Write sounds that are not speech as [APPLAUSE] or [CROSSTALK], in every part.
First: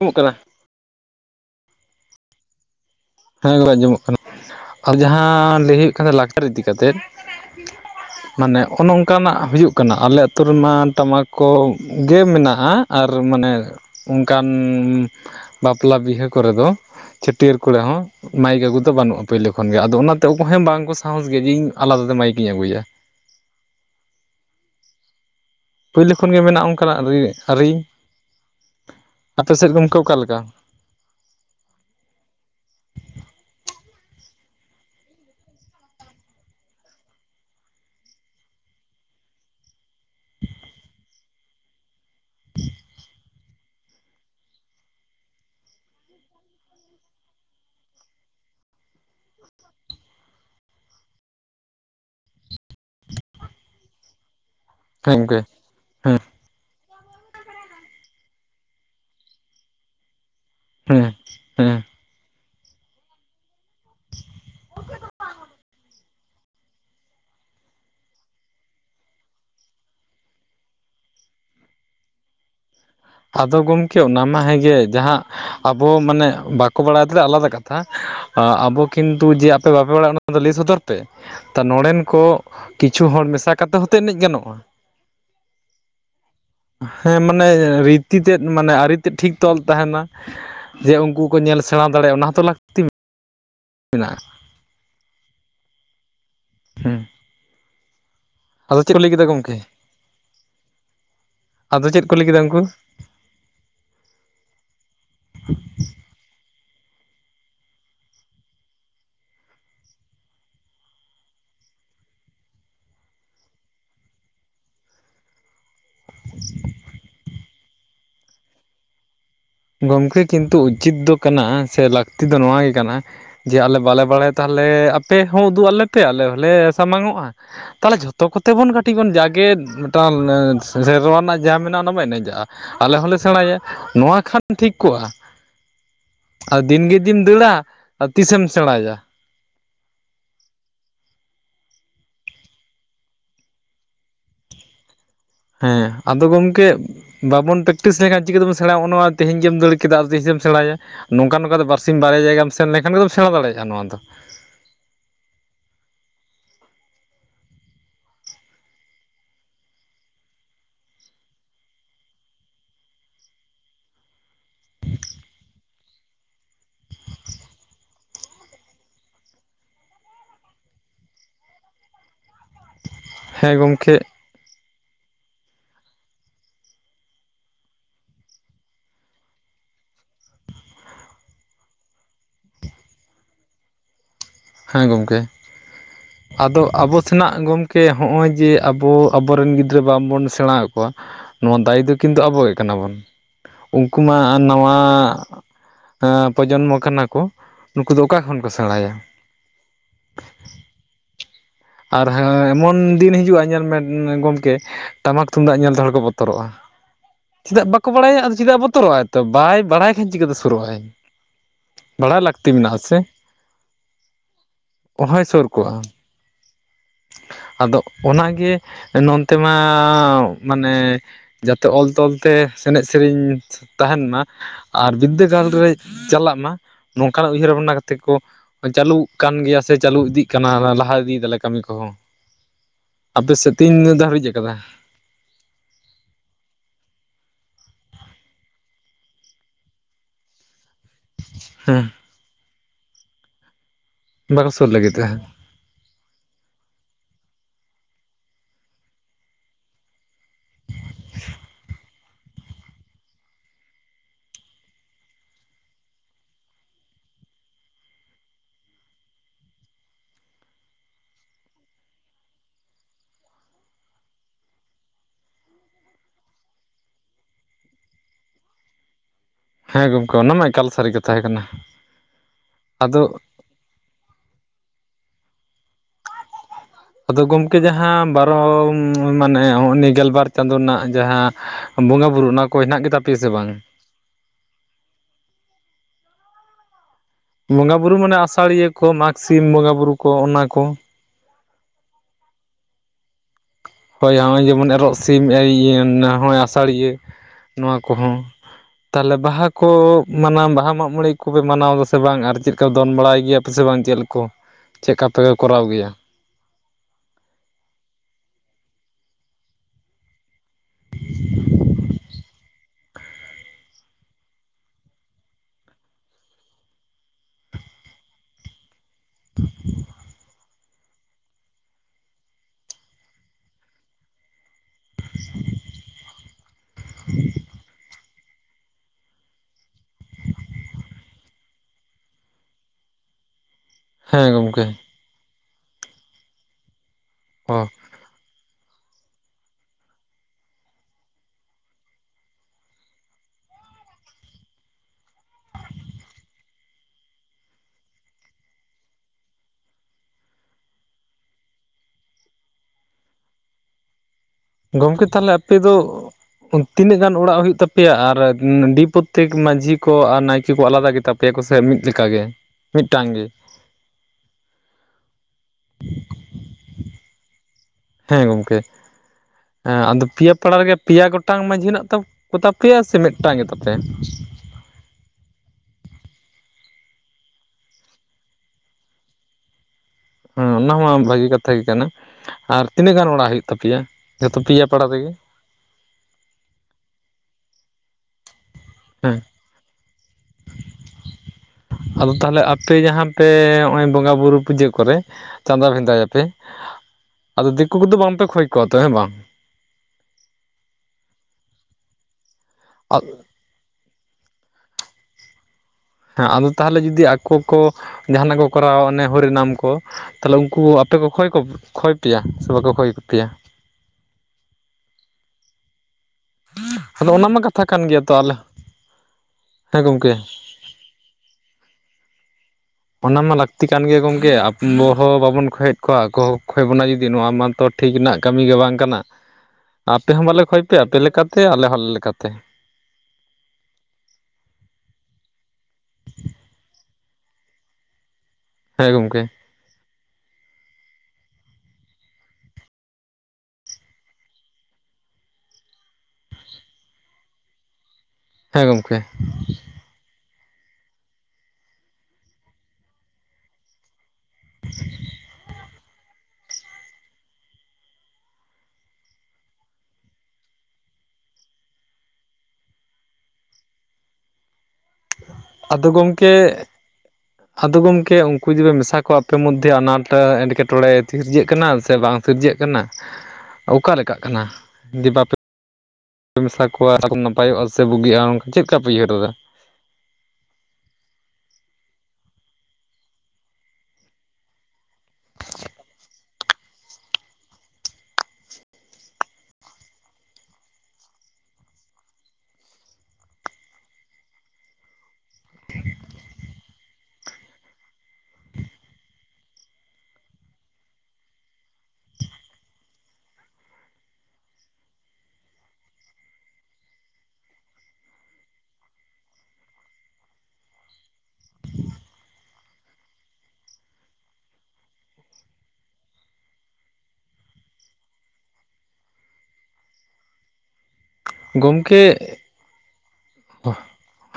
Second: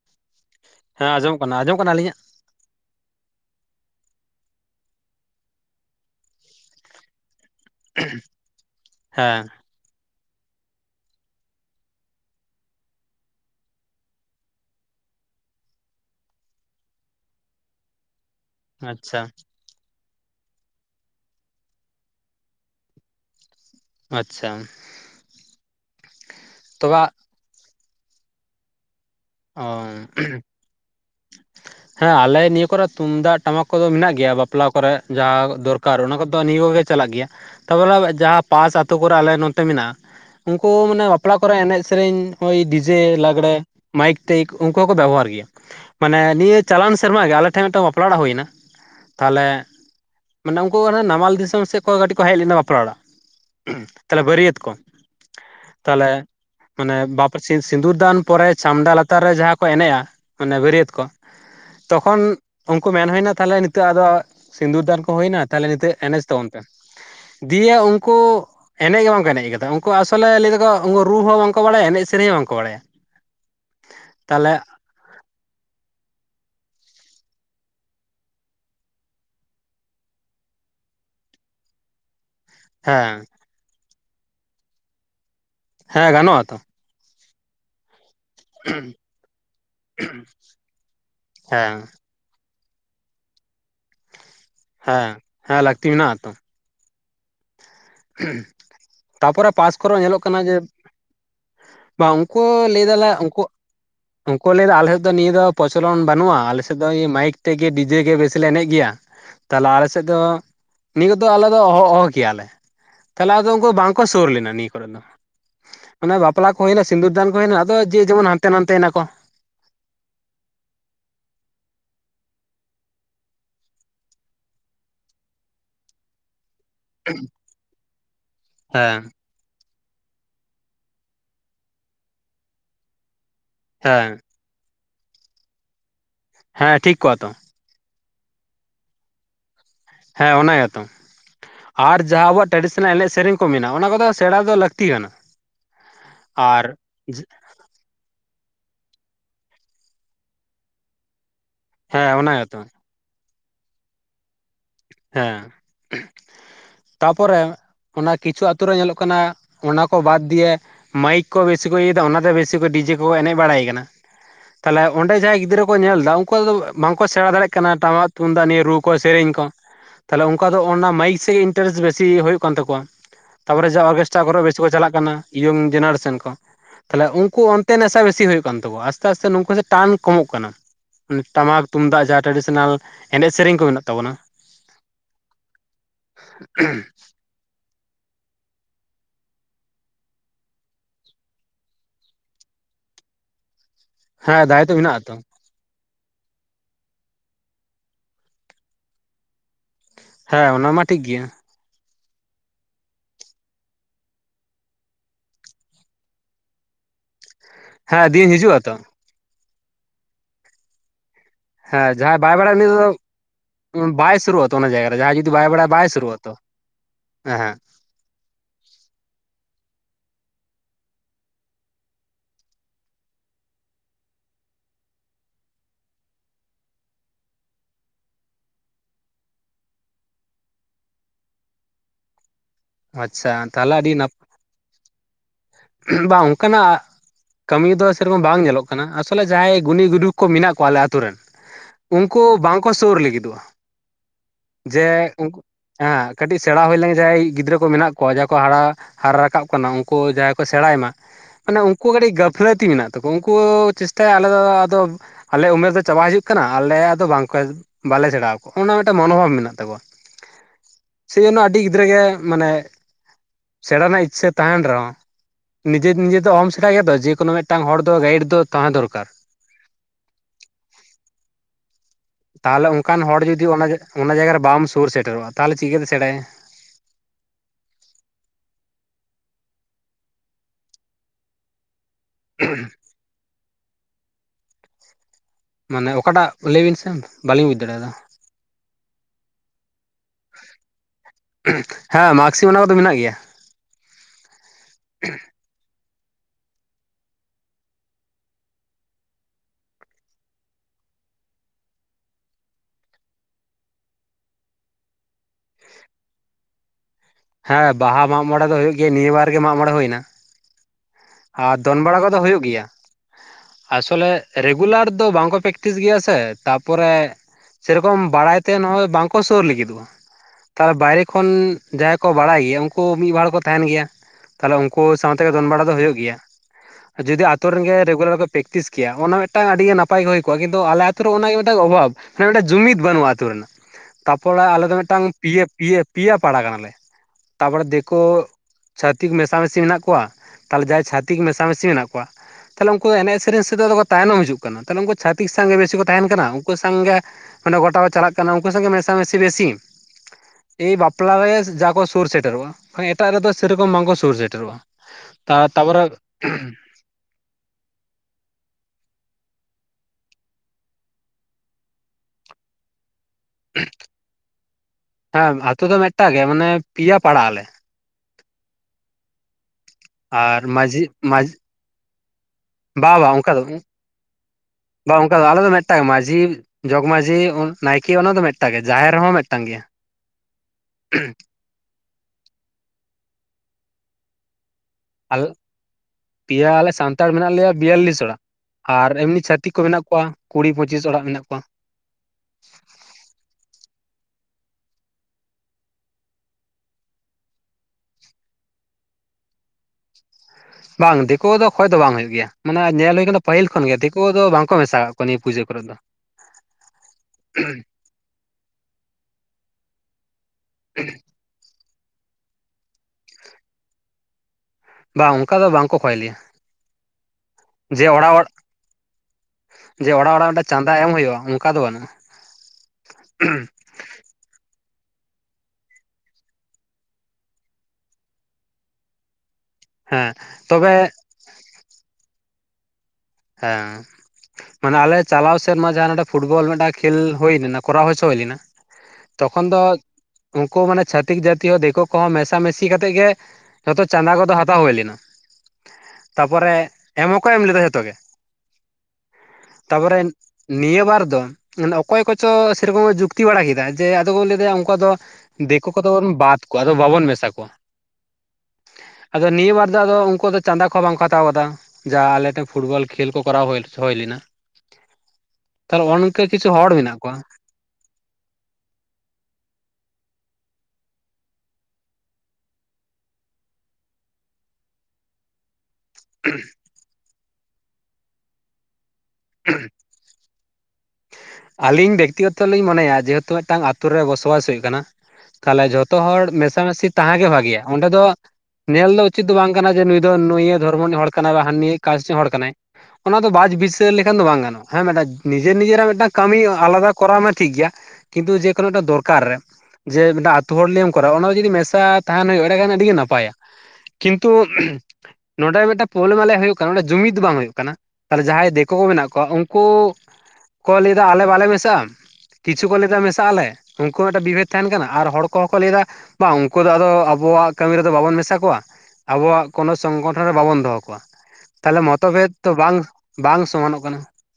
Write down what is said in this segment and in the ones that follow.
ᱢᱚᱜ ᱠᱟᱱᱟ᱾ ᱦᱮᱸ ᱚᱡᱸᱚ ᱢᱚ ᱠᱟᱱᱟ, ᱟᱡᱸᱚ ᱢᱚ ᱠᱟᱱᱟ ᱟᱹᱞᱤᱧᱟᱜ? ᱦᱮᱸ ᱜᱳ ᱟᱸᱡᱚᱢᱚᱜ ᱠᱟᱱᱟ ᱟᱨ ᱡᱟᱦᱟᱸ ᱞᱟᱹᱭ ᱦᱩᱭᱩᱜ ᱠᱟᱱᱟ ᱞᱟᱠᱛᱟᱨ ᱤᱫᱤ ᱠᱟᱛᱮᱫ [INAUDIBLE] ᱢᱟᱱᱮ ᱮᱠᱷᱚᱱᱚ ᱚᱝᱠᱟᱱᱟᱜ ᱦᱮᱸ ᱦᱩᱭᱩᱜ ᱠᱟᱱᱟ᱾ ᱟᱞᱮ ᱟᱹᱛᱩᱳ ᱨᱮᱢᱟ ᱴᱟᱢᱟᱠ ᱠᱚᱜᱮ ᱢᱮᱱᱟᱜᱼᱟ ᱟᱨ ᱢᱟᱱᱮ ᱚᱝᱠᱟᱱ ᱵᱟᱯᱞᱟ ᱵᱤᱦᱟᱹ ᱠᱚᱨᱮ ᱫᱚ ᱪᱷᱟᱹᱴᱭᱟᱹᱨ ᱠᱚᱨᱮ ᱦᱚᱸ ᱢᱟᱭᱤᱠ ᱟᱹᱜᱩ ᱫᱚ ᱟᱪᱪᱷᱟ ᱵᱟᱹᱱᱩᱜᱼᱟ ᱯᱳᱭᱞᱳ ᱠᱷᱚᱱ ᱜᱮ ᱟᱫᱚ ᱚᱱᱟᱛᱮ ᱚᱠᱚᱭ ᱦᱚᱸ ᱵᱟᱝᱠᱚ ᱥᱟᱦᱚᱥ ᱜᱮᱭᱟ ᱡᱮ ᱤᱧ ᱟᱞᱟᱫᱟ ᱛᱮ ᱢᱟᱭᱤᱠ ᱤᱧ ᱟᱹᱜᱩᱭᱟ᱾ ᱟᱪᱪᱷᱟ᱾ ᱯᱳᱭᱞᱳ ᱠᱷᱚᱱᱜᱮ ᱢᱮᱱᱟᱜ-ᱟ ᱚᱝᱠᱟᱱᱟᱜ ᱛᱚᱵᱮ ᱫᱚ ᱤ ᱟᱨᱤ᱾ ᱚᱸᱻ ᱦᱮᱸ ᱟᱞᱮ ᱱᱤᱭᱟᱹ ᱠᱚᱨᱮ ᱛᱩᱢᱫᱟᱜ ᱴᱟᱢᱟᱠ ᱠᱚᱫᱚ ᱢᱮᱱᱟᱜ ᱜᱮᱭᱟ ᱵᱟᱯᱞᱟ ᱠᱚᱨᱮᱜ ᱡᱟᱦᱟᱸ ᱫᱚᱨᱠᱟᱨ ᱚᱱᱟ ᱠᱚᱫᱚ ᱱᱤᱭᱟᱹ ᱠᱚᱜᱮ᱾ ᱪᱟᱞᱟᱜ ᱜᱮᱭᱟ ᱛᱟᱨᱯᱚᱨᱮ ᱡᱟᱦᱟᱸ ᱯᱟᱥ ᱟᱛᱳ ᱠᱚᱨᱮ ᱟᱞᱮ ᱱᱚᱛᱮ ᱢᱮᱱᱟᱜᱼᱟ ᱩᱱᱠᱩ ᱢᱟᱱᱮ ᱵᱟᱯᱞᱟ ᱠᱚᱨᱮ ᱮᱱᱮᱡ ᱥᱮᱨᱮᱧ ᱦᱳᱭ ᱰᱤᱡᱮ ᱞᱟᱜᱽᱬᱮ ᱢᱟᱭᱤᱠ ᱴᱟᱭᱤᱠ ᱩᱝᱠᱩ ᱦᱚᱸᱠᱚ ᱵᱮᱵᱚᱦᱟᱨ ᱜᱮᱭᱟ᱾ ᱢᱟᱱᱮ ᱱᱤᱭᱟᱹ ᱪᱟᱞᱟᱣᱮᱱ ᱥᱮᱨᱢᱟ ᱜᱮ ᱟᱞᱮ ᱴᱷᱮᱡ ᱢᱤᱫᱴᱟᱝ ᱵᱟᱯᱞᱟ ᱚᱲᱟᱜ ᱦᱩᱭᱱᱟ᱾ ᱛᱟᱦᱞᱮ᱾ ᱢᱟᱱᱮ ᱩᱝᱠᱩ ᱟᱨᱦᱚᱸ ᱱᱟᱢᱟᱞ ᱫᱤᱥᱚᱢ ᱥᱮᱫ ᱠᱷᱚᱡ ᱠᱟᱹᱴᱤᱡ ᱠᱚ ᱦᱮᱡ ᱞᱮᱱᱟ ᱵᱟᱯᱞᱟ ᱚᱲᱟᱜ ᱛᱟᱦᱞᱮ ᱵᱟᱹᱨᱭᱟᱹᱛ ᱠᱚ᱾ ᱦᱮᱸ ᱜᱚᱢᱠᱮ ᱛᱟᱦᱞᱮ ᱦᱮᱸ ᱢᱟᱱᱮ ᱵᱟᱯᱮ ᱥᱤ ᱥᱤᱸᱫᱩᱨ ᱫᱟᱱ ᱯᱚᱨᱮ ᱪᱷᱟᱢᱰᱟ ᱞᱟᱛᱟᱨ ᱨᱮ ᱡᱟᱦᱟᱸ ᱠᱚ ᱮᱱᱮᱡᱼᱟ ᱢᱟᱱᱮ ᱵᱟᱹᱨᱭᱟᱹᱛ ᱠᱚ ᱦᱮᱸ ᱦᱮᱸ ᱛᱚᱠᱷᱚᱱ ᱩᱝᱠᱩ ᱢᱮᱱ ᱦᱩᱭᱱᱟ ᱛᱟᱦᱞᱮ ᱱᱤᱛ ᱱᱤᱛᱚᱜ ᱟᱫᱚ ᱥᱤᱸᱫᱩᱨ ᱫᱟᱱ ᱠᱚ ᱦᱩᱭᱱᱟ ᱛᱟᱦᱞᱮ ᱱᱤᱛᱚᱜ ᱮᱱᱮᱪ ᱛᱟᱵᱚᱱ ᱯᱮ ᱫᱤᱭᱮ ᱩᱝᱠᱩ᱾ ᱮᱱᱮᱡ ᱜᱮ ᱵᱟᱝᱠᱚ ᱮᱱᱮᱡ ᱠᱟᱫᱟ ᱩᱱᱠᱩ ᱟᱥᱚᱞᱮ ᱞᱟᱹᱭᱟᱠᱚ ᱩᱱᱠᱩ ᱨᱩ ᱦᱚᱸ ᱵᱟᱝᱠᱚ ᱵᱟᱲᱟᱭᱟ ᱮᱱᱮᱡ ᱥᱮᱨᱮᱧ ᱦᱚᱸ ᱵᱟᱝᱠᱚ ᱵᱟᱲᱟᱭᱟ᱾ ᱟᱫᱚ ᱜᱚᱢᱠᱮ ᱚᱱᱟ ᱢᱟ ᱛᱟᱦᱚᱞᱮ ᱦᱮᱸᱜᱮ ᱡᱟᱦᱟᱸ ᱟᱵᱚ ᱢᱟᱱᱮ ᱵᱟᱠᱚ ᱵᱟᱲᱟᱭ ᱛᱟᱸᱦᱮᱱᱟ ᱟᱞᱟᱫᱟ ᱠᱟᱛᱷᱟ, ᱟᱵᱚ ᱠᱤᱱᱛᱩ ᱡᱮ ᱟᱯᱮ ᱵᱟᱯᱮ ᱵᱟᱲᱟᱭᱟ ᱚᱱᱟ, ᱞᱟᱹᱭ ᱥᱚᱫᱚᱨ ᱛᱮ ᱱᱚᱸᱰᱮᱱ ᱠᱚ ᱠᱤᱪᱷᱩ ᱦᱮᱸ ᱦᱚᱲ ᱢᱮᱥᱟ ᱠᱟᱛᱮ ᱦᱚᱸᱛᱚ ᱮᱱᱮᱡ ᱜᱟᱱᱚᱜᱼᱟ᱾ ᱦᱮᱸ ᱜᱟᱱᱚᱜ-ᱟ ᱛᱚ᱾ ᱦᱮᱸ ᱢᱟᱱᱮ ᱨᱤ ᱛᱤ ᱛᱮᱫ ᱢᱟᱱᱮ ᱟᱨᱤ ᱛᱮᱫ ᱴᱷᱤᱠ ᱛᱚᱞ ᱛᱟᱦᱮᱱ ᱢᱟ, ᱡᱮ ᱩᱝᱠᱩ ᱠᱚ ᱧᱮᱞ ᱦᱮᱸ ᱥᱮᱬᱟ ᱫᱟᱲᱮᱜᱼᱟ ᱚᱱᱟ ᱦᱚᱸᱛᱚ ᱞᱟᱠ ᱢᱮᱱᱟᱜᱼᱟ᱾ ᱦᱮᱸ, ᱦᱮᱸ ᱞᱟᱹᱠᱛᱤ ᱢᱮᱱᱟᱜ-ᱟ ᱛᱚ᱾ ᱦᱩᱸ ᱠᱮᱫᱟ ᱛᱟᱯᱚᱨᱮ ᱜᱚᱢᱠᱮ ᱯᱟᱥ ᱠᱚᱨᱮ ᱧᱮᱞᱚᱜ ᱠᱟᱱᱟ ᱡᱮ ᱟᱫᱚ ᱪᱮᱫ ᱵᱟᱝ ᱠᱚ ᱞᱟᱹᱭ ᱠᱮᱫᱟ ᱩᱱᱠᱩ ᱞᱟᱹᱭᱫᱟᱞᱮ ᱩᱱᱠᱩ ᱩᱱᱠᱩ ᱞᱟᱹᱭ ᱫᱟ ᱟᱞᱮᱥᱮᱫ ᱫᱚ ᱱᱤᱭᱟᱹ ᱫᱚ ᱯᱨᱚᱪᱚᱞᱚᱱ ᱵᱟᱹᱱᱩᱜᱼᱟ ᱟᱞᱮ ᱥᱮᱫ ᱫᱚ ᱢᱟᱭᱤᱠ ᱛᱮᱜᱮ ᱰᱤᱡᱮ ᱜᱮ ᱵᱮᱥᱤ ᱞᱮ ᱮᱱᱮᱡ ᱜᱮᱭᱟ᱾ ᱛᱟᱦᱚᱞᱮ ᱟᱞᱮ ᱥᱮᱫ ᱫᱚ ᱱᱤᱭᱟᱹᱫᱚ ᱟᱞᱮ ᱫᱚ ᱚᱦᱚ ᱚᱦᱚ ᱠᱮᱭᱟᱞᱮ, ᱛᱟᱸᱦᱚᱞᱮ ᱟᱫᱚ ᱩᱱᱠᱩ ᱵᱟᱝᱠᱚ ᱥᱩᱨ ᱞᱮᱱᱟ ᱱᱤᱭᱟᱹ ᱠᱚᱨᱮ ᱫᱚ ᱚᱱᱮ ᱵᱟᱯᱞᱟ ᱠᱚ ᱦᱩᱭᱮᱱᱟ ᱥᱤᱸᱫᱩᱨ ᱫᱟᱱ ᱠᱚ ᱦᱩᱭᱮᱱᱟ, ᱟᱫᱚ ᱡᱮ ᱡᱮᱢᱚᱱ ᱦᱟᱱᱛᱮ ᱱᱟᱛᱮ ᱮᱱᱟ ᱠᱚ ᱾ ᱜᱚᱢᱠᱮ ᱠᱤᱱᱛᱩ ᱩᱪᱤᱛ ᱫᱚ ᱠᱟᱱᱟ ᱥᱮ ᱞᱟᱹᱠᱛᱤ ᱫᱚ ᱱᱚᱣᱟ ᱜᱮ ᱠᱟᱱᱟ? ᱡᱮ ᱟᱞᱮ ᱵᱟᱞᱮ ᱵᱟᱲᱟᱭᱟ ᱛᱟᱸᱦᱚᱞᱮ ᱟᱯᱮ ᱦᱚᱸ ᱩᱫᱩᱜ ᱟᱞᱮ ᱯᱮ, ᱟᱞᱮ ᱦᱚᱸᱞᱮ ᱥᱟᱢᱟᱝ ᱚᱜᱼᱟ ᱛᱟᱸᱦᱚᱞᱮ ᱡᱷᱚᱛᱚ ᱠᱚᱛᱮ ᱵᱚᱱ ᱠᱟᱹᱴᱤᱡ ᱦᱮᱸ ᱵᱚᱱ ᱡᱟᱜ, ᱜᱮ ᱢᱤᱫᱴᱟᱝ ᱥᱮᱨᱣᱟ ᱨᱮᱱᱟᱜ ᱡᱟᱸᱦᱟ ᱢᱮᱱᱟᱜᱼᱟ ᱚᱱᱟᱢᱟ ᱮᱱᱮᱡᱟᱜᱼᱟ ᱾ ᱟᱞᱮ ᱦᱚᱸᱞᱮ ᱥᱮᱸᱬᱟᱭᱟ, ᱦᱮᱸ ᱱᱚᱣᱟ ᱠᱷᱟᱱ ᱴᱷᱤᱠ ᱠᱚᱜᱼᱟ, ᱟᱨ ᱦᱮᱸ ᱫᱤᱱ ᱴᱷᱤᱠ ᱜᱮ ᱠᱚᱜᱼᱟ ᱡᱚᱫᱤᱢ ᱛᱚ ᱫᱟᱹᱲᱟ ᱟᱨ ᱛᱤᱥᱮᱢ ᱥᱮᱸᱬᱟᱭᱟ ᱾ ᱦᱮᱸ ᱚᱱᱟ ᱜᱮᱛᱚ ᱟᱨ ᱡᱟᱸᱦᱟ ᱟᱵᱚᱣᱟᱜ ᱴᱨᱟᱰᱤᱥᱚᱱᱟᱞ ᱮᱱᱮᱡ ᱥᱮᱨᱮᱧ ᱠᱚ ᱢᱮᱱᱟᱜᱼᱟ ᱚᱱᱟ ᱠᱚᱫᱚ ᱥᱮᱸᱬᱟ ᱫᱚ ᱞᱟᱹᱠᱛᱤ ᱠᱟᱱᱟ᱾ ᱦᱮᱸ ᱟᱫᱚ ᱜᱚᱢᱠᱮ ᱟᱨ ᱵᱟᱵᱚᱱ ᱯᱮᱠᱴᱤᱥ ᱞᱮᱠᱷᱟᱱ ᱪᱤᱠᱟᱹᱛᱮᱢ ᱥᱮᱸᱬᱟᱭᱟ ᱱᱚᱣᱟ ᱛᱮᱸᱦᱮᱧᱮᱢ ᱫᱟᱹᱲ ᱠᱮᱫᱟ ᱟᱨ ᱛᱤᱥᱮᱢ ᱥᱮᱸᱬᱟᱭᱟ ᱾ ᱱᱚᱝᱠᱟ ᱱᱚᱝᱠᱟ ᱛᱮ ᱥᱤᱢ ᱦᱮᱸ ᱵᱟᱨᱭᱟ ᱚᱱᱟ ᱡᱟᱭᱜᱟᱢ ᱜᱮᱛᱚ ᱥᱮᱱ ᱞᱮᱱᱠᱷᱟᱱ ᱜᱮᱛᱚᱢ ᱥᱮᱸᱬᱟ ᱫᱟᱲᱮᱭᱟᱜᱼᱟ ᱱᱚᱣᱟ ᱫᱚ ᱾ ᱦᱮᱸ ᱛᱟᱯᱚᱨᱮ ᱚᱱᱟ ᱠᱤᱪᱷᱩ ᱟᱛᱳ ᱨᱮ ᱧᱮᱞᱚᱜ ᱠᱟᱱᱟ ᱚᱱᱟ ᱠᱚ ᱵᱟᱫᱽ ᱫᱤᱭᱮ ᱢᱟᱭᱤᱠ ᱠᱚ ᱵᱮᱥᱤ ᱠᱚ ᱤᱭᱟᱹᱭᱮᱫᱟ, ᱚᱱᱟᱛᱮ ᱵᱮᱥᱤ ᱠᱚ ᱰᱤᱡᱮ ᱠᱚ ᱮᱱᱮᱡ ᱵᱟᱲᱟᱭ ᱠᱟᱱᱟ᱾ ᱛᱟᱸᱦᱚᱞᱮ ᱚᱸᱰᱮ ᱡᱟᱦᱟᱸᱭ ᱜᱤᱫᱽᱨᱟᱹ ᱠᱚ ᱧᱮᱞ ᱮᱫᱟ, ᱩᱱᱠᱩ ᱫᱚ ᱵᱟᱝᱠᱚ ᱥᱮᱸᱬᱟ ᱫᱟᱲᱮᱭᱟᱜ ᱠᱟᱱᱟ ᱴᱟᱢᱟᱠ ᱛᱩᱢᱫᱟᱜ ᱱᱤᱭᱟᱹ ᱨᱩ ᱠᱚ ᱥᱮᱨᱮᱧ ᱠᱚ, ᱛᱟᱸᱦᱞᱮ ᱚᱱᱠᱟ ᱫᱚ ᱚᱱᱟ ᱢᱟᱭᱤᱠ ᱥᱮᱫ ᱤᱱᱴᱟᱨᱮᱥᱴ ᱵᱮᱥᱤ ᱦᱩᱭᱩᱜ ᱠᱟᱱ ᱛᱟᱠᱚᱣᱟ ᱾ ᱦᱮᱸ ᱛᱟᱨᱯᱚᱨᱮ ᱡᱟ ᱜᱚᱢᱠᱮ ᱚᱨᱠᱮᱥᱴᱟᱨ ᱠᱚᱨᱮ ᱵᱮᱥᱤ ᱠᱤᱪᱷᱩ ᱠᱚ ᱪᱟᱞᱟᱜ ᱠᱟᱱᱟ ᱤᱭᱚᱝ ᱡᱮᱱᱟᱲ ᱥᱮᱱ ᱠᱚ ᱛᱟᱸᱦᱚᱞᱮ ᱩᱱᱠᱩ ᱚᱱᱛᱮ ᱱᱮᱥᱟ ᱵᱮᱥᱤ ᱦᱩᱭᱩᱜ ᱠᱟᱱ ᱛᱟᱠᱚᱣᱟ, ᱟᱥᱛᱮ ᱟᱥᱛᱮ ᱱᱩᱠᱩ ᱥᱮᱫ ᱴᱟᱱ ᱠᱚᱢᱚᱜ ᱠᱟᱱᱟ᱾ ᱴᱟᱢᱟᱠ ᱛᱩᱢᱫᱟᱜ ᱡᱟ ᱴᱨᱟᱰᱤᱥᱚᱱᱟᱞ ᱮᱱᱮᱡ ᱥᱮᱨᱮᱧ ᱠᱚ ᱢᱮᱱᱟᱜ ᱛᱟᱵᱚᱱᱟ᱾ ᱦᱮᱸ ᱜᱚᱝᱠᱮ ᱟᱫᱚ ᱟᱵᱚ ᱥᱮᱱᱟᱜ ᱜᱚᱢᱠᱮ ᱦᱚᱜᱼᱚᱭ ᱡᱮ ᱟᱵᱚ ᱟᱵᱚᱨᱮᱱ ᱜᱤᱫᱽᱨᱟᱹ ᱵᱟᱝᱵᱚᱱ ᱥᱮᱸᱬᱟ ᱦᱟᱜ ᱠᱚᱣᱟ᱾ ᱱᱚᱣᱟ ᱫᱟᱭᱤ ᱫᱚ ᱠᱤᱱᱛᱩ ᱟᱵᱚᱜᱮ ᱠᱟᱱᱟ ᱵᱚᱱ᱾ᱩᱱᱠᱩ ᱢᱟ ᱦᱮᱸ ᱫᱟᱭ ᱱᱟᱣᱟ ᱫᱚ ᱢᱮᱱᱟᱜ ᱟᱛᱚ ᱦᱮᱸ ᱯᱨᱚᱡᱚᱱᱢᱚ ᱠᱟᱱᱟ ᱠᱚ, ᱱᱩᱠᱩ ᱫᱚ ᱚᱠᱟ ᱠᱷᱚᱱ ᱠᱚ ᱥᱮᱸᱬᱟᱭᱟ, ᱦᱮᱸ ᱚᱱᱟ ᱢᱟ ᱴᱷᱤᱠ ᱜᱮᱭᱟ ᱾ ᱟᱨ ᱮᱢᱚᱱ ᱫᱤᱱ ᱦᱤᱡᱩᱜᱼᱟ ᱧᱮᱞᱢᱮ ᱜᱚᱢᱠᱮ ᱴᱟᱢᱟᱠ ᱛᱩᱢᱫᱟᱜ ᱧᱮᱞᱛᱮ ᱦᱚᱲ ᱠᱚ ᱵᱚᱛᱚᱨᱚᱜᱼᱟ᱾ ᱪᱮᱫᱟᱜ ᱵᱟᱠᱚ ᱦᱮᱸ ᱵᱟᱲᱟᱭᱟ ᱫᱤᱱ ᱟᱫᱚ ᱦᱤᱡᱩᱜ ᱪᱮᱫᱟᱜ ᱟᱛᱚ ᱵᱚᱛᱚᱨᱚᱜᱼᱟ ᱛᱚ, ᱵᱟᱭ ᱵᱟᱲᱟᱭ ᱠᱷᱟᱱ ᱪᱤᱠᱟᱹᱛᱮ ᱥᱩᱨᱩᱜ ᱟᱭ᱾ ᱦᱮᱸ ᱡᱟᱦᱟᱸᱭ ᱵᱟᱭ ᱵᱟᱲᱟᱭᱟ ᱩᱱᱤ ᱫᱚ ᱵᱟᱭ ᱥᱩᱨᱩᱜ ᱟᱛᱚ, ᱚᱱᱟ ᱡᱟᱭᱜᱟ ᱨᱮ ᱡᱟᱸᱦᱟᱭ ᱦᱚᱸᱭ ᱡᱩᱫᱤ ᱵᱟᱭ ᱥᱩᱨ ᱵᱟᱲᱟᱭᱟ ᱠᱚᱜᱼᱟ ᱵᱟᱭ ᱥᱩᱨᱩᱜ ᱟᱛᱚ᱾ ᱦᱮᱸᱻ ᱟᱫᱚ ᱚᱱᱟᱜᱮ ᱱᱚᱱᱛᱮ ᱢᱟ ᱢᱟᱱᱮ ᱡᱟᱛᱮ ᱚᱞ ᱛᱚᱞᱛᱮ ᱮᱱᱮᱡ ᱥᱮᱨᱮᱧ ᱛᱟᱸᱦᱮᱱ ᱢᱟ᱾ ᱟᱨ ᱵᱤᱫᱽᱫᱟᱹᱜᱟᱲ ᱨᱮ ᱪᱟᱞᱟᱜ ᱢᱟ ᱾ ᱱᱚᱝᱠᱟᱱᱟᱜ ᱩᱭᱦᱟᱹᱨ ᱵᱷᱟᱵᱽᱱᱟ ᱠᱟᱛᱮ ᱠᱚ, ᱪᱟᱹᱞᱩᱜ ᱠᱟᱱ ᱜᱮᱭᱟ ᱥᱮ ᱪᱟᱹᱞᱩ ᱤᱫᱤᱜ ᱠᱟᱱᱟ ᱞᱟᱦᱟ ᱤᱫᱤᱭᱮᱫᱟᱞᱮ ᱠᱟᱹᱢᱤ ᱠᱚᱦᱚᱸ ᱟᱪᱪᱷᱟ ᱟᱯᱮ ᱥᱮᱫ ᱛᱟᱦᱚᱞᱮ ᱛᱤᱧ ᱟᱹᱰᱤ ᱱᱟᱯ ᱫᱷᱟᱹᱨᱤᱡᱽ ᱟᱠᱟᱫᱟ᱾ ᱵᱟᱝ ᱚᱝᱠᱟᱱᱟᱜ ᱠᱟᱹᱢᱤ ᱫᱚ ᱥᱮᱨᱚᱠᱚᱢ ᱵᱟᱝ ᱧᱮᱞᱚᱜ ᱠᱟᱱᱟ, ᱟᱥᱚᱞᱮ ᱡᱟᱦᱟᱸᱭ ᱜᱩᱱᱤ ᱜᱩᱨᱩ ᱠᱚ ᱢᱮᱱᱟᱜ ᱠᱚᱣᱟ ᱟᱞᱮ ᱟᱛᱳ ᱨᱮᱱ ᱦᱮᱸ ᱩᱱᱠᱩ ᱵᱟᱝᱠᱚ ᱥᱩᱨ ᱞᱟᱹᱜᱤᱫᱚᱜᱼᱟ ᱵᱟᱠᱚ ᱥᱩᱨ ᱡᱮ ᱞᱟᱹᱜᱤᱫ ᱛᱮ ᱩᱱᱠᱩ ᱦᱮᱸ ᱠᱟᱹᱴᱤᱡ ᱥᱮᱸᱬᱟ ᱦᱩᱭ ᱞᱮᱱ ᱡᱟᱦᱟᱸᱭ ᱜᱤᱫᱽᱨᱟᱹ ᱠᱚ ᱢᱮᱱᱟᱜ ᱠᱚᱣᱟ, ᱡᱟᱦᱟᱸᱭ ᱠᱚ ᱦᱟᱨᱟ ᱨᱟᱠᱟᱵ ᱠᱟᱱᱟ ᱩᱱᱠᱩ ᱡᱟᱸᱦᱟ ᱠᱚ ᱥᱮᱸᱬᱟᱭ ᱢᱟ ᱢᱟᱱᱮ ᱩᱱᱠᱩ ᱠᱟᱹᱴᱤᱡ ᱜᱟᱹᱯᱷᱞᱟᱹᱛᱤ ᱢᱮᱱᱟᱜ ᱛᱟᱠᱚ ᱩᱱᱠᱩ ᱪᱮᱥᱴᱟᱭᱟ ᱟᱞᱮᱫᱚ ᱟᱫᱚ ᱟᱞᱮ ᱩᱢᱮᱨ ᱫᱚ ᱪᱟᱵᱟ ᱦᱤᱡᱩᱜ ᱠᱟᱱᱟ, ᱟᱞᱮᱭᱟᱜ ᱫᱚ ᱵᱟᱝᱠᱚ ᱵᱟᱞᱮ ᱥᱮᱸᱲᱟ ᱟᱠᱚ ᱚᱱᱟ ᱢᱤᱫᱴᱟᱝ ᱢᱚᱱᱳᱵᱷᱟᱵᱽ ᱢᱮᱱᱟᱜ ᱛᱟᱠᱚᱣᱟ᱾ ᱥᱮ ᱡᱚᱱᱱᱚ ᱟᱹᱰᱤ ᱜᱤᱫᱽᱨᱟᱹ ᱜᱮ ᱢᱟᱱᱮ ᱥᱮᱸᱬᱟ ᱨᱮᱱᱟᱜ ᱤᱪᱪᱷᱟᱹ ᱛᱟᱸᱦᱮᱱ ᱨᱮᱦᱚᱸ ᱾ ᱱᱤᱡᱮ ᱱᱤᱡᱮ ᱫᱚ ᱚᱦᱚᱢ ᱥᱮᱸᱬᱟᱭ ᱜᱮᱭᱟ ᱛᱚ ᱡᱮᱠᱳᱱᱳ ᱢᱤᱫᱴᱟᱝ ᱦᱚᱲ ᱫᱚ ᱜᱟᱭᱤᱰ ᱫᱚ ᱛᱟᱸᱦᱮ ᱫᱚᱨᱠᱟᱨ᱾ ᱦᱮᱸ ᱜᱚᱢᱠᱮ ᱚᱱᱟ ᱢᱟ ᱮᱠᱟᱞ ᱥᱟᱨᱤ ᱠᱟᱛᱷᱟ ᱜᱮ ᱠᱟᱱᱟ᱾ ᱛᱟᱸᱦᱚᱞᱮ ᱟᱫᱚ ᱚᱱᱠᱟᱱ ᱦᱚᱲ ᱡᱩᱫᱤ ᱚᱱᱟ ᱡᱟᱭᱜᱟ ᱨᱮ ᱵᱟᱢ ᱥᱩᱨ ᱥᱮᱴᱮᱨᱚᱜᱼᱟ ᱛᱟᱸᱦᱚᱞᱮ ᱪᱤᱠᱟᱹᱛᱮ ᱥᱮᱸᱬᱟᱭᱟ᱾ ᱟᱫᱚ ᱜᱚᱢᱠᱮ ᱡᱟᱸᱦᱟ ᱵᱟᱨᱚ ᱢᱟᱱᱮ ᱱᱚᱜ ᱚᱭ ᱜᱮᱞᱵᱟᱨ ᱪᱟᱸᱫᱚ ᱨᱮᱱᱟᱜ ᱡᱟᱸᱦᱟ, ᱵᱚᱸᱜᱟ ᱵᱩᱨᱩ ᱚᱱᱟ ᱠᱚ ᱦᱮᱱᱟᱜ ᱜᱮ ᱛᱟᱯᱮᱭᱟ ᱥᱮ ᱵᱟᱝ? ᱢᱟᱱᱮ ᱚᱠᱟᱴᱟᱜ ᱞᱟᱹᱭ ᱵᱤᱱ ᱥᱮ᱾ ᱵᱟᱹᱞᱤᱧ ᱵᱩᱡᱽ ᱵᱚᱸᱜᱟ ᱫᱟᱲᱮᱭᱟᱫᱟ ᱵᱩᱨᱩ ᱢᱟᱱᱮ ᱟᱥᱟᱲᱤᱭᱟᱹ ᱠᱚ ᱢᱟᱜᱽ ᱥᱤᱢ ᱵᱚᱸᱜᱟ ᱵᱩᱨᱩ ᱠᱚ ᱚᱱᱟ ᱠᱚ᱾ ᱦᱮᱸ ᱢᱟᱜᱽ ᱥᱤᱢ ᱚᱱᱟ ᱠᱚᱫᱚ ᱢᱮᱱᱟᱜ ᱜᱮᱭᱟ᱾ ᱦᱳᱭ ᱦᱚᱸᱜᱼᱚᱭ ᱡᱮᱢᱚᱱ ᱮᱨᱚᱜ ᱥᱤᱢ ᱮ ᱤᱭᱟᱹ ᱱᱚ ᱦᱚᱭ ᱟᱥᱟᱲᱤᱭᱟᱹ ᱱᱚᱣᱟ ᱠᱚᱦᱚᱸ ᱛᱟᱞᱦᱮ ᱵᱟᱦᱟ ᱠᱚ ᱢᱟᱱᱟᱣ ᱵᱟᱦᱟ ᱢᱟᱜ ᱢᱚᱬᱮ ᱠᱚᱯᱮ ᱢᱟᱱᱟᱣᱫᱟ ᱥᱮ ᱵᱟᱝ? ᱟᱨ ᱪᱮᱜ ᱞᱮᱠᱟ ᱫᱚᱱ ᱵᱟᱲᱟᱭ ᱜᱮᱭ ᱥᱮ ᱵᱟᱝ ᱡᱮᱞᱠᱚ ᱪᱮᱜ ᱠᱟᱯᱮ ᱜᱮ ᱠᱚᱨᱟᱣ ᱜᱮᱭᱟ? ᱦᱮᱸ ᱵᱟᱦᱟ ᱢᱟᱜ ᱢᱚᱬᱮ ᱫᱚ ᱦᱩᱭᱩᱜ ᱜᱮ ᱱᱤᱭᱟᱹ ᱵᱟᱨ ᱜᱮ ᱢᱟᱜ ᱢᱬᱮ ᱦᱩᱭᱱᱟ᱾ ᱟ ᱫᱚᱱ ᱵᱟᱲᱟ ᱠᱚᱫᱚ ᱦᱩᱭᱩᱜ ᱜᱤᱭᱟ᱾ ᱟᱥᱚᱞᱮ ᱨᱮᱜᱩᱞᱟᱨ ᱫᱚ ᱵᱟᱝᱠᱚ ᱯᱮᱠᱴᱤᱥ ᱜᱮᱭᱟ ᱥᱮ ᱛᱟᱯᱚᱨᱮ ᱥᱮᱨᱚᱠᱚᱢ ᱵᱟᱲᱟᱭ ᱛᱮ ᱱᱚᱜᱼᱚᱭ ᱵᱟᱝᱠᱚ ᱥᱩᱨ ᱞᱟᱹᱜᱤᱫᱚᱜᱼᱟ᱾ ᱛᱟᱦᱮ ᱵᱟᱭᱨᱮ ᱠᱷᱚᱱ ᱡᱟᱦᱟᱸᱭ ᱠᱚ ᱵᱟᱲᱟᱭ ᱜᱮᱭᱟ ᱩᱝᱠᱩ ᱢᱤᱜ ᱵᱟᱨ ᱠᱚ ᱛᱟᱦᱮᱱ ᱜᱮᱭᱟ ᱛᱟᱦᱞᱮ ᱩᱝ ᱠᱩ ᱥᱟᱶᱛᱮ ᱜᱮ ᱫᱚᱱ ᱵᱟᱲᱟ ᱫᱚ ᱦᱩᱭᱩᱜ ᱜᱮᱭᱟ᱾ ᱡᱩᱫᱤ ᱟᱛᱳ ᱨᱮᱱ ᱜᱮ ᱨᱮᱜᱩᱞᱟᱨ ᱯᱮᱠᱴᱤᱥ ᱠᱮᱭᱟ ᱚᱱᱟ ᱢᱤᱜᱴᱟᱝ ᱟᱹᱰᱤ ᱜᱮ ᱱᱟᱯᱟᱭ ᱜᱮ ᱦᱩᱭ ᱠᱚᱜᱼᱟ ᱠᱤᱱᱛᱩ ᱟᱞᱮ ᱟᱛᱩᱨ ᱨᱮ ᱚᱱᱟ ᱢᱟᱜ ᱚᱵᱷᱟᱵᱽ ᱦᱮᱸ ᱱᱚᱸᱰᱮ ᱡᱩᱢᱤᱫ ᱵᱟᱹᱱᱩᱜᱼᱟ ᱟᱹᱛᱩ ᱨᱮᱱᱟᱜ ᱦᱮᱸ ᱛᱟᱯᱚᱨᱮ ᱟᱞᱮ ᱫᱚ ᱜᱚᱢᱠᱮ ᱢᱤᱫᱴᱟᱝ ᱯᱤᱭᱟᱹ ᱯᱤᱭᱟᱹ ᱯᱮᱭᱟ ᱯᱟᱲᱟ ᱠᱟᱱᱟᱞᱮ ᱛᱟᱯᱚᱲᱮ ᱚ ᱫᱤᱠᱩ ᱪᱷᱟᱹᱛᱤᱠ ᱢᱮᱥᱟᱢᱤᱥᱤ ᱢᱮᱱᱟᱜ ᱠᱚᱣᱟ ᱛᱟᱞᱮ ᱡᱟᱭ ᱪᱷᱟᱛᱤᱠ ᱢᱮᱥᱟ ᱢᱮᱥᱤ ᱢᱮᱱᱟᱜ ᱠᱚᱣᱟ ᱛᱟᱞᱦᱮ ᱩᱱᱠᱩ ᱫᱚ ᱮᱱᱮᱜ ᱥᱮᱨᱮᱧ ᱥᱮᱫ ᱫᱚ ᱟᱫᱚ ᱠᱚ ᱛᱟᱭᱱᱚᱜ ᱦᱤᱡᱩᱜ ᱠᱟᱱᱟ᱾ ᱭᱟᱞᱮ ᱩᱝ ᱪᱷᱟᱹᱛᱤᱠ ᱥᱟᱝᱜᱮ ᱵᱮᱥᱤ ᱠᱚ ᱛᱟᱦᱮᱱ ᱠᱟᱱᱟ᱾ ᱩᱱᱠᱩ ᱥᱟᱝᱜᱮ ᱢᱟᱱᱮ ᱜᱦᱚᱴᱟᱣ ᱪᱟᱞᱟᱜ ᱠᱟᱱᱟ ᱩᱝᱠᱩ ᱥᱟᱝᱜᱮ ᱢᱮᱥᱟᱢᱮᱥᱤ ᱵᱮᱥᱤ᱾ ᱮᱭ ᱵᱟᱯᱞᱟ ᱨᱮ ᱡᱟ ᱠᱚ ᱥᱩᱨ ᱥᱮᱴᱮᱨᱚᱜᱼᱟ᱾ ᱵᱟᱝ ᱮᱴᱟᱜ ᱨᱮᱫᱚ ᱥᱮᱹᱨᱚᱠᱚᱢ ᱵᱟᱝᱠᱚ ᱥᱩᱨ ᱥᱮᱴᱮᱨᱚᱜᱼᱟ᱾ ᱜᱚᱝᱠᱮ ᱛᱟᱞᱦᱮ ᱛᱟ ᱟᱯᱮ ᱫᱚ ᱛᱟᱯᱚᱨᱮ ᱟᱱ ᱛᱤᱱᱟᱹᱜ ᱜᱟᱱ ᱚᱲᱟᱜ ᱦᱩᱭᱩᱜ ᱛᱟᱯᱮᱭᱟ? ᱟᱨ ᱰᱤ ᱯᱚᱛᱛᱮᱠ ᱢᱟᱺᱡᱷᱤ ᱠᱚ ᱟᱨ ᱱᱟᱭᱠᱮ ᱠᱚ ᱟᱞᱟᱫᱟ ᱜᱮ ᱛᱟᱯ ᱯᱮ ᱠᱚᱥᱮᱫ ᱢᱤᱜ ᱞᱮᱠᱟ ᱜᱮ ᱢᱤᱫᱴᱟᱝ ᱜᱮ ᱦᱮᱸ ᱟᱛᱳ ᱫᱚ ᱢᱮᱜᱴᱟᱝ ᱜᱮ ᱢᱟᱱᱮ ᱯᱮᱭᱟ ᱯᱟᱲᱟᱜ-ᱟ ᱞᱮ᱾ ᱦᱮᱸ ᱜᱚᱝᱠᱮ ᱦᱮᱸ ᱟᱫᱚ ᱯᱮᱭᱟ ᱟᱨ ᱯᱟᱲᱟ ᱨᱮᱜᱮ ᱢᱟᱺᱡᱷᱤ ᱯᱮᱭᱟ ᱜᱚᱴᱟᱝ ᱢᱟᱺᱡᱷᱤ ᱦᱮᱱᱟᱜ ᱛᱟᱯ ᱠᱚᱛᱟᱯᱮᱭᱟ ᱥᱮ ᱵᱟ ᱵᱟ ᱚᱱᱠᱟ ᱢᱤᱜᱴᱟᱝ ᱜᱮ ᱫᱚ ᱛᱟᱯᱮᱭᱟ? ᱵᱟᱝ ᱚᱝᱠᱟ ᱫᱚ ᱟᱞᱮ ᱫᱚ ᱢᱤᱫᱴᱟᱝ ᱢᱟᱺᱡᱷᱤ ᱡᱚᱜᱽᱢᱟᱺᱡᱷᱤ ᱩᱢ ᱱᱟᱭᱠᱮ ᱚᱱᱟ ᱫᱚ ᱢᱤᱜᱴᱟᱝ ᱜᱮ ᱡᱟᱦᱮᱨ ᱦᱚᱸ ᱢᱤᱜᱴᱟᱝ ᱜᱮᱭᱟ᱾ ᱦᱚᱸ ᱚᱱᱟ ᱦᱚᱸ ᱵᱷᱟᱹᱜᱤ ᱠᱟᱛᱷᱟ ᱜᱮ ᱠᱟᱱᱟ᱾ ᱟᱨ ᱛᱤᱱᱟᱹᱜ ᱜᱟᱱ ᱚᱲᱟᱜ ᱦᱩᱭᱩᱜ ᱛᱟᱯᱮᱭᱟ? ᱡᱚᱛᱚ ᱯᱮᱭᱟ ᱯᱟᱲᱟ ᱨᱮ ᱟᱹᱜ ᱯᱮᱭᱟ ᱟᱞᱮ ᱥᱟᱱᱛᱟᱲ ᱢᱮᱱᱟᱜ ᱞᱮᱭᱟ ᱵᱤᱭᱟᱞᱞᱤᱥ ᱚᱲᱟᱜ᱾ ᱟᱨ ᱮᱢᱱᱤ ᱦᱮᱸ ᱪᱷᱟᱹᱛᱤᱠ ᱠᱚ ᱢᱮᱱᱟᱜ ᱠᱚᱣᱟ ᱠᱩᱲᱤ ᱯᱩᱪᱤᱥ ᱚᱲᱟᱜ ᱢᱮᱱᱟᱜ ᱠᱚᱣᱟ᱾ ᱟᱫᱚ ᱛᱟᱞᱦᱮ ᱟᱯᱮ ᱡᱟᱦᱟᱸ ᱯᱮ ᱦᱚᱸᱜᱼᱚᱭ ᱵᱚᱸᱜᱟ ᱵᱩᱨᱩ ᱯᱩᱡᱟᱹ ᱠᱚᱨᱮ ᱪᱟᱸᱫᱟ ᱵᱷᱮᱸᱫᱟᱭᱟᱯᱮ ᱟᱫᱚ ᱫᱤᱠᱩ ᱠᱚᱫᱚ ᱵᱟᱝᱯᱮ ᱠᱷᱚᱭ ᱠᱚᱣᱟ ᱛᱚ ᱦᱮᱸ ᱵᱟᱝ? ᱵᱟᱝ ᱫᱤᱠᱩ ᱠᱚᱫᱚ ᱠᱷᱚᱭ ᱫᱚ ᱵᱟᱝ ᱦᱩᱭᱩᱜ ᱜᱮᱭᱟ ᱢᱟᱱᱮ ᱧᱮᱞ ᱦᱩᱭ ᱠᱟᱱᱟ ᱯᱟᱹᱦᱤᱞ ᱠᱷᱚᱱ ᱜᱮ ᱫᱤᱠᱩ ᱠᱚᱫᱚ ᱵᱟᱝᱠᱚ ᱢᱮᱥᱟ ᱠᱟᱜ ᱠᱚᱣᱟ ᱱᱤᱭᱟᱹ ᱯᱩᱡᱟᱹ ᱠᱚᱨᱮ ᱫᱚ᱾ ᱦᱮᱸ ᱟᱫᱚ ᱛᱟᱦᱚᱞᱮ ᱡᱩᱫᱤ ᱟᱠᱚ ᱠᱚ ᱡᱟᱦᱟᱸ ᱱᱟᱜ ᱠᱚ ᱠᱚᱨᱟᱣᱟ ᱚᱱᱮ ᱦᱚᱨᱮ ᱱᱟᱢ ᱠᱚ ᱛᱟᱦᱚᱞᱮ ᱩᱱᱼᱼ ᱠᱩ ᱟᱯᱮ ᱠᱚ ᱠᱷᱚᱭ ᱠᱚ ᱠᱷᱚᱭ ᱯᱮᱭᱟ ᱥᱮ ᱵᱟᱠᱚ ᱠᱷᱚᱭ ᱯᱮᱭᱟ? ᱵᱟᱝ ᱚᱱᱠᱟ ᱫᱚ ᱵᱟᱝ ᱠᱚ ᱠᱚᱭ ᱞᱮᱭᱟ᱾ ᱟᱫᱚ ᱚᱱᱟ ᱢᱟ ᱠᱟᱛᱷᱟ ᱠᱟᱱ ᱡᱮ ᱜᱮᱭᱟ ᱛᱚ ᱚᱲᱟᱜ ᱚᱲᱟᱜ ᱟᱞᱮ, ᱦᱮᱸ ᱡᱮ ᱜᱚᱝᱠᱮ᱾ ᱚᱲᱟᱜ ᱚᱲᱟᱜ ᱢᱤᱫᱴᱟᱝ ᱪᱟᱸᱫᱟ ᱮᱢ ᱦᱩᱭᱩᱜ-ᱟ ᱚᱱᱠᱟ ᱫᱚ ᱵᱟᱹᱱᱩᱜ-ᱟ᱾ ᱚᱱᱟᱢᱟ ᱞᱟᱠ ᱛᱤ ᱠᱟᱱ ᱜᱮᱭᱟ ᱜᱚᱝᱠᱮ ᱟᱢᱵᱚ ᱦᱚᱸ ᱵᱟᱵᱚᱱ ᱠᱷᱚᱭᱮᱫ ᱠᱚᱣᱟ ᱟᱠᱚ ᱦᱚᱸ ᱠᱷᱚᱭ ᱵᱚᱱᱟ ᱡᱩᱫᱤ ᱱᱚᱣᱟ ᱢᱟᱛᱚ ᱴᱷᱤᱠ ᱨᱮᱱᱟᱜ ᱠᱟᱹᱢᱤ ᱜᱮ ᱵᱟᱝ ᱠᱟᱱᱟ᱾ ᱦᱮᱸ ᱟᱯᱮ ᱦᱚᱸ ᱵᱟᱞᱮ ᱠᱷᱚᱭ ᱛᱚᱵᱮ ᱯᱮᱭᱟ ᱟᱯᱮ ᱞᱮᱠᱟᱛᱮ ᱟᱞᱮ ᱦᱚᱸ ᱟᱞᱮ ᱞᱮᱠᱟᱛᱮ ᱦᱮᱸ ᱢᱟᱱᱮ ᱟᱞᱮ ᱪᱟᱞᱟᱣ ᱥᱮᱨᱢᱟ ᱡᱟᱦᱟᱸ ᱱᱚᱸᱰᱮ ᱯᱷᱩᱴᱵᱚᱞ ᱢᱤᱜᱴᱟᱝ ᱠᱷᱮᱞ ᱦᱩᱭ ᱞᱮᱱᱟ ᱠᱚᱨᱟᱣ ᱦᱚᱪᱚ ᱦᱩᱭ ᱞᱮᱱᱟ ᱦᱮᱸ ᱜᱚᱢᱠᱮ ᱛᱚᱠᱷᱚᱱ ᱫᱚ ᱩᱝᱠᱩ ᱢᱟᱱᱮ ᱪᱷᱟᱹᱛᱤᱠ ᱡᱟᱹᱛᱤ ᱦᱚᱸ ᱫᱤᱠᱩ ᱠᱚᱦᱚᱸ ᱢᱮᱥᱟᱢᱥᱤᱤ ᱠᱟᱛᱮᱜ ᱜᱮ ᱡᱷᱚᱛᱚ ᱪᱟᱸᱫᱟ ᱠᱚᱫᱚ ᱦᱟᱛᱟᱣ ᱦᱩᱭ ᱞᱮᱱᱟ᱾ ᱛᱟᱯᱚᱨᱮ ᱮᱢ ᱦᱚᱸᱠᱚ ᱮᱢ ᱞᱮᱫᱟ ᱡᱷᱚᱛᱚ ᱜᱮ᱾ ᱦᱮᱸ ᱜᱚᱝᱠᱮ ᱛᱟᱵᱚ ᱨᱮᱱ ᱱᱤᱭᱟᱹ ᱵᱟᱨ ᱫᱚ ᱢᱟᱱᱮ ᱚᱠᱚᱭ ᱠᱚᱪᱚ ᱥᱮᱨᱚᱠᱚᱢ ᱡᱩᱠᱛᱤ ᱵᱟᱲᱟ ᱠᱮᱫᱟ ᱡᱮ ᱟᱫᱚ ᱵᱚᱱ ᱞᱟᱹᱭ ᱫᱟ ᱩᱝᱠᱩᱣᱟᱜ ᱫᱚ ᱫᱤᱠᱩ ᱠᱚᱫᱚ ᱵᱚᱱ ᱵᱟᱫ ᱠᱚᱣᱟ ᱟᱫᱚ ᱵᱟᱵᱩᱱ ᱢᱮᱥᱟ ᱠᱚᱣᱟ᱾ ᱟᱫᱚ ᱱᱤᱭᱟᱹ ᱵᱟᱨ ᱫᱚ ᱟᱫᱚ ᱩᱝᱠᱩ ᱫᱚ ᱪᱟᱸᱫᱟ ᱠᱚᱦᱚᱸ ᱵᱟᱝᱠᱚ ᱦᱟᱛᱟᱣ ᱠᱟᱫᱟ ᱡᱟ ᱟᱞᱮ ᱴᱷᱮᱜ ᱯᱷᱩᱴᱵᱚᱞ ᱠᱷᱮᱞ ᱠᱚ ᱠᱚᱨᱟᱣ ᱦᱚᱭ ᱦᱚᱭ ᱞᱮᱱᱟ ᱛᱟᱦᱚᱞᱮ ᱟᱫᱚ ᱚᱱ ᱤᱱᱠᱟᱹ ᱠᱤᱪᱷᱩ ᱜᱚᱢᱠᱮ ᱦᱚᱲ ᱢᱮᱱᱟᱜ ᱠᱚᱣᱟ᱾ ᱟᱫᱚ ᱜᱚᱝᱠᱮ ᱩᱱᱠᱩ ᱡᱩᱫᱤ ᱢᱮᱥᱟ ᱠᱚᱣᱟ ᱟᱯᱮ ᱢᱚᱫᱽᱫᱷᱮ ᱟᱱᱟᱴ ᱮᱸᱴᱠᱮᱴᱚᱬᱮ ᱥᱤᱨᱡᱟᱹᱜ ᱠᱟᱱᱟ ᱥᱮ ᱵᱟᱝ? ᱥᱤᱨᱡᱟᱹᱜ ᱠᱟᱱᱟ ᱚᱠᱟ ᱞᱮᱠᱟᱜ ᱠᱟᱱᱟ ᱡᱮ ᱵᱟᱯᱮᱼᱼ [INAUDIBLE] ᱯᱮ ᱢᱮᱥᱟ ᱠᱚᱣᱟ ᱱᱟᱯᱟᱭᱚᱜ-ᱟ ᱥᱮ ᱵᱩᱜᱤᱜ-ᱟ ᱱᱚᱝᱠᱟ ᱪᱮᱫ ᱞᱮᱠᱟ ᱯᱮ ᱩᱭᱦᱟᱹᱨᱮᱫᱟ? ᱩᱸᱦ᱾ [UNINTELLIGIBLE] ᱟᱞᱤᱧ ᱵᱮᱠᱛᱤ ᱜᱚᱛᱚ ᱞᱤᱧ ᱢᱚᱱᱮᱭᱟ ᱡᱮᱦᱮᱛᱩ ᱢᱤᱫᱴᱟᱝ ᱟᱛᱩ ᱨᱮ ᱵᱚᱥᱚᱵᱟᱥ ᱦᱩᱭᱩᱜ ᱠᱟᱱᱟ᱾ ᱛᱟᱦᱚᱞᱮ ᱡᱷᱚᱛᱚ ᱦᱚᱲ ᱢᱮᱥᱟᱼᱢᱥᱤᱤ ᱛᱟᱦᱮᱸ ᱜᱮ ᱵᱷᱟᱜᱤᱭᱟ ᱚᱸᱰᱮ ᱫᱚᱼᱼ ᱧᱮᱞ ᱫᱚ ᱩᱪᱤᱛ ᱫᱚ ᱵᱟᱝ ᱠᱟᱱᱟ ᱡᱮ ᱱᱩᱭ ᱫᱚ ᱱᱩᱭᱟᱹ ᱫᱷᱚᱨᱢᱚ ᱨᱮᱱ ᱦᱚᱲ ᱠᱟᱱᱟᱭ ᱵᱟ ᱦᱟᱱ ᱱᱤᱭᱟᱹ ᱠᱟᱥᱴ‌ ᱨᱮᱱ ᱦᱚᱲ ᱠᱟᱱᱟᱭ᱾ ᱚᱱᱟ ᱫᱚ ᱵᱟᱡᱽ ᱵᱤᱥᱟᱹᱨ ᱞᱮᱠᱷᱟᱱ ᱫᱚ ᱵᱟᱝ ᱜᱟᱱᱚᱜ-ᱟ ᱦᱮᱸ ᱢᱮᱫᱴᱟᱝ ᱱᱤᱡᱮᱨ ᱱᱤᱡᱮᱨᱟᱜ ᱢᱮᱜᱴᱟᱝ ᱠᱟᱢᱤ ᱟᱞᱟᱫᱟᱼᱼ ᱠᱚᱨᱟᱣ ᱢᱮ ᱴᱷᱤᱠ ᱜᱮᱭᱟ ᱠᱤᱱᱛᱩ ᱡᱮ ᱠᱚᱱᱚ ᱴᱟᱜ ᱫᱚᱨᱠᱟᱨ ᱨᱮ᱾ ᱡᱮ ᱢᱤᱫᱴᱟᱝ ᱟᱛᱩ ᱦᱚᱲ ᱞᱟᱹᱭᱮᱢ ᱠᱚᱨᱟᱣᱟ ᱚᱱᱟ ᱡᱩᱫᱤ ᱢᱮᱥᱟ ᱛᱟᱦᱮᱱ ᱦᱩᱭᱩᱜ-ᱟ ᱮᱱᱮ ᱠᱷᱟᱱ ᱟᱹᱰᱤ ᱜᱮ ᱱᱟᱯᱟᱭᱟ᱾ ᱠᱤᱱᱛᱩ ᱩᱸᱦᱩᱼᱼ [UNINTELLIGIBLE] ᱱᱚᱸᱰᱮ ᱢᱤᱫᱴᱟᱝ ᱯᱳᱞ ᱢᱟᱞᱮ ᱦᱩᱭᱩᱜ ᱠᱟᱱᱟ ᱱᱚᱱᱰᱮ ᱡᱩᱢᱤᱫᱽ ᱫᱚ ᱵᱟᱝ ᱦᱩᱭᱩᱜ ᱠᱟᱱᱟ ᱛᱟᱦᱚᱞᱮ ᱡᱟᱦᱟᱸᱭ ‌ᱫᱮᱠ ᱠᱚ ᱦᱚᱸ ᱢᱮᱱᱟᱜ ᱠᱚᱣᱟ ᱩᱱᱠᱩ ᱠᱚ ᱞᱟᱹᱭ ᱫᱟ ᱟᱞᱮ ᱵᱟᱞᱮ ᱢᱮᱥᱟᱜ-ᱟ᱾ ᱠᱤᱪᱷᱩ ᱠᱚ ᱞᱟᱹᱭ ᱫᱟ ᱢᱮᱥᱟᱜ ᱟᱞᱮ ᱩᱱᱠᱩ ᱢᱤᱫᱴᱮᱱ ᱵᱤᱵᱷᱮᱫ ᱛᱟᱦᱮᱱ ᱠᱟᱱᱟ ᱟᱨ ᱦᱚᱲ ᱠᱚᱦᱚᱸ ᱠᱚ ᱞᱟᱹᱭ ᱫᱟᱼᱼ ᱵᱟᱝ ᱩᱱᱠᱩ ᱫᱚ ᱟᱫᱚ ᱟᱵᱚᱣᱟᱜ ᱠᱟᱹᱢᱤ ᱨᱮᱫᱚ ᱵᱟᱵᱚᱱ ᱢᱮᱥᱟ ᱠᱚᱣᱟ᱾ ᱟᱵᱚᱣᱟᱜ ᱠᱚᱱᱚ ᱥᱚᱝᱜᱷᱚᱴᱷᱚᱱ ᱨᱮ ᱵᱟᱵᱚᱱ ᱫᱚᱦᱚ ᱠᱚᱣᱟ ᱛᱟᱦᱞᱮ ᱢᱚᱛᱚ ᱵᱷᱮᱫ ᱛᱚ ᱵᱟᱝ ᱵᱟᱝᱼᱼ ᱦᱚ,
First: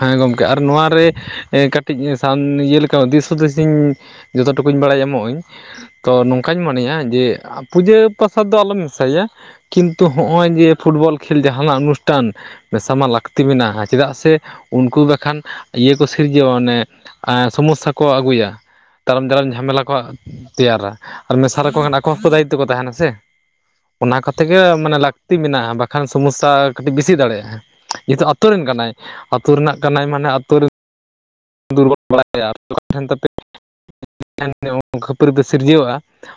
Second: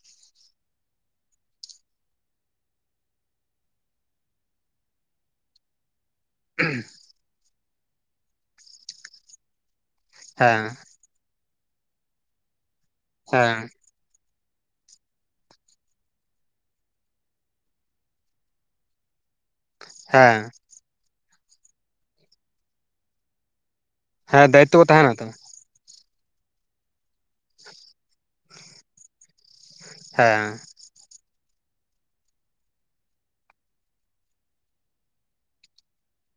ᱦᱮᱸ ᱜᱚᱝᱠᱮ ᱟᱨ ᱱᱚᱶᱟ ᱨᱮ ᱠᱟᱴᱤᱡ ᱥᱟᱱ ᱤᱭᱟᱹ ᱞᱮᱠᱟ ᱫᱤᱥ ᱦᱩᱫᱤᱥᱤᱧᱼᱼ ᱡᱚᱛᱚ ᱴᱩᱠᱩᱧ ᱵᱟᱲᱟᱭ ᱧᱟᱢᱚᱜ ᱟᱹᱧ ᱛᱚ ᱱᱚᱝᱼᱼ ᱠᱟᱧ ᱢᱚᱱᱮᱭᱟ ᱡᱮ ᱯᱩᱡᱟᱹ ᱯᱟᱥᱟ ᱫᱚ ᱟᱞᱚᱢ ᱢᱮᱥᱟᱭᱟ ᱠᱤᱱᱛᱩ ᱱᱚᱜ-ᱚᱭ ᱦᱮᱸ ᱡᱮ ᱯᱷᱩᱴᱵᱚᱞᱼᱼ ᱠᱷᱮᱞ ᱡᱟᱦᱟᱸ ᱱᱟᱜ ᱟᱹᱱᱩᱥᱴᱷᱟᱱ ᱢᱮᱥᱟ ᱢᱟ ᱞᱟᱠᱛᱤ ᱦᱮᱸ ᱢᱮᱱᱟᱜ-ᱟ, ᱦᱟᱸ᱾ ᱪᱮᱫᱟᱜ ᱥᱮ ᱩᱱᱠᱩ ᱵᱟᱠᱷᱟᱱ ᱤᱭᱟᱹ ᱠᱚ ᱥᱤᱨᱡᱟᱹᱣᱟ ᱚᱱᱮ ᱮᱸ ᱥᱚᱢᱚᱥᱥᱟ ᱠᱚ ᱟᱜᱩᱭᱟ᱾ ᱛᱟᱭᱚᱢ ᱫᱟᱨᱟᱢ ᱡᱷᱟᱢᱮᱞᱟ ᱠᱚ ᱦᱮᱸ ᱛᱮᱭᱟᱨᱟ ᱢᱮᱥᱟ ᱞᱮᱠᱚ ᱠᱷᱟᱱ ᱟᱠᱚ ᱦᱚᱸᱠᱚ ᱫᱟᱭᱤᱛᱛᱚ ᱠᱚ ᱛᱟᱦᱮᱱᱟ ᱥᱮ᱾ ᱚᱱᱟ ᱠᱚ ᱛᱮ ᱦᱮᱸ ᱜᱮ ᱫᱟᱭᱤᱛᱛᱚ ᱠᱚ ᱢᱟᱱᱮ ᱛᱟᱦᱮᱱᱟ ᱛᱚ ᱞᱟᱠᱛᱤ ᱢᱮᱱᱟᱜ-ᱟ ᱵᱟᱠᱷᱟᱱ ᱥᱚᱢᱚᱥᱥᱟ ᱠᱟᱹᱴᱤᱡ ᱵᱤᱥᱤ ᱫᱟᱲᱮᱭᱟᱜ-ᱟ ᱡᱮᱦᱮᱛᱩ ᱟᱛᱩ ᱨᱮᱱᱼᱼ ᱠᱟᱱᱟᱭ ᱟᱛᱩ ᱨᱮᱱᱟᱜ ᱠᱟᱱᱟᱭ ᱢᱟᱱᱮ ᱦᱮᱸ ᱟᱛᱩ ᱨᱮ ᱫᱩᱨᱵᱚᱞ ᱵᱟᱲᱟᱭᱟ ᱟᱨ ᱠᱟ ᱴᱷᱮᱱ ᱛᱟᱯᱮ᱾ [UNINTELLIGIBLE] [INAUDIBLE] ᱠᱷᱟᱹᱯᱟᱹᱨᱤ ᱫᱚ ᱥᱤᱨᱡᱟᱹᱣᱟ